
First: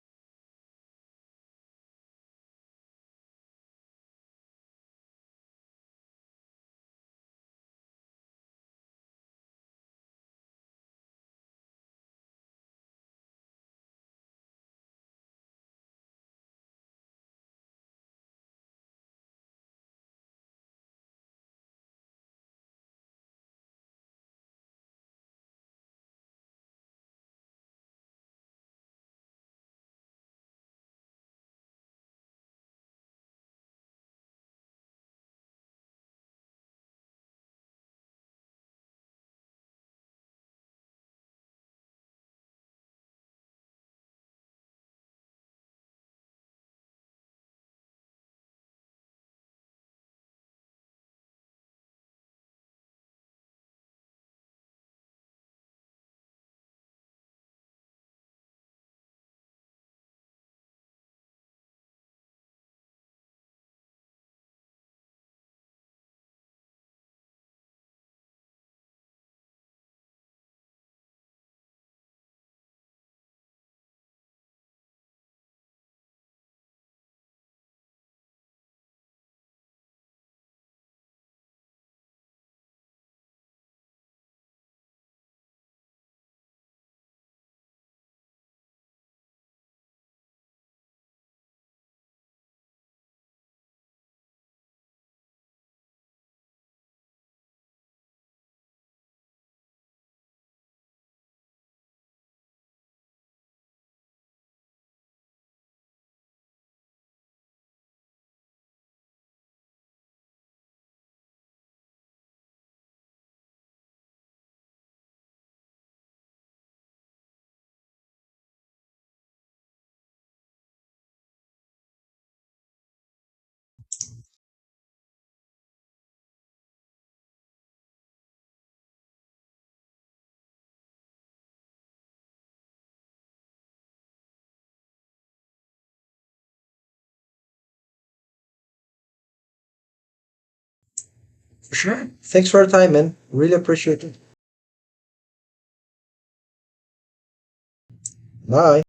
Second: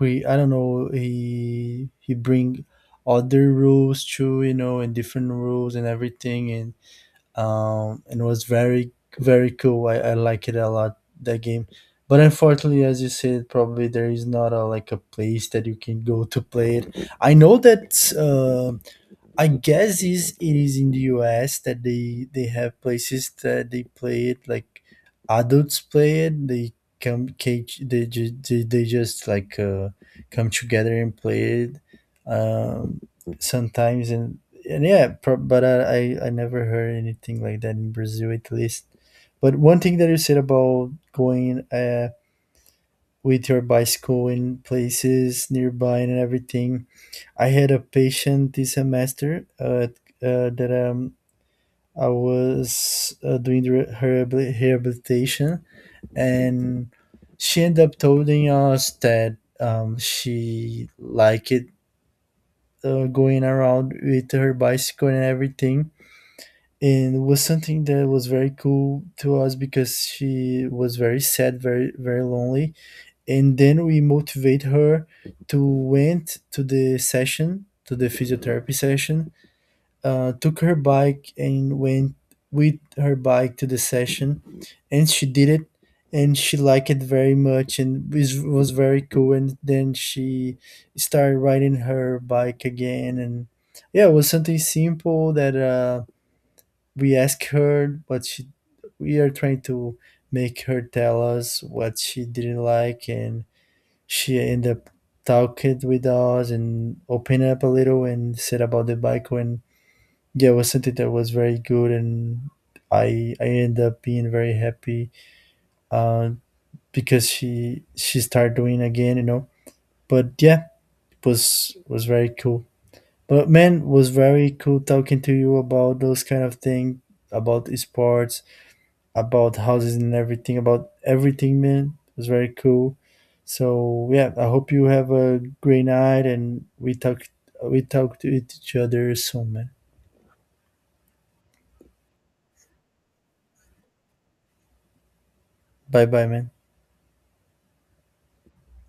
we I don't know, he he bring other rules too, you know, and different rules and everything. And um and it was very very cool. I, I like it a lot that game. But unfortunately, as you said, probably there is not a like a place that you can go to play it. I know that uh, I guess is it is in the U S that they they have places that they play it like adults play it. They come cage they ju- they, they just like uh, come together and play it um, sometimes. and and yeah. Pro- but I, I I never heard anything like that in Brazil at least. But one thing that you said about going uh, with your bicycle in places nearby and everything. I had a patient this semester uh, uh, that um, I was uh, doing the re- her habili- rehabilitation, and she ended up telling us that um, she liked it, uh, going around with her bicycle and everything. And it was something that was very cool to us because she was very sad, very very lonely, and then we motivate her to went to the session, to the physiotherapy session, uh, took her bike and went with her bike to the session. And she did it, and she liked it very much, and was, was very cool. And then she started riding her bike again. And yeah, it was something simple that uh, we asked her what she we are trying to make her tell us what she didn't like, and she ended up talking with us and opening up a little and said about the bike. And yeah, it was something that was very good. And i i ended up being very happy, uh, because she she started doing again, you know. But yeah, it was was very cool. But man, was very cool talking to you about those kind of thing, about sports, about houses and everything, about everything, man. It was very cool. So yeah, I hope you have a great night, and we talk we talk to each other soon, man. Sure. Thanks for your time, man. Really appreciate it. Bye bye, man. Bye.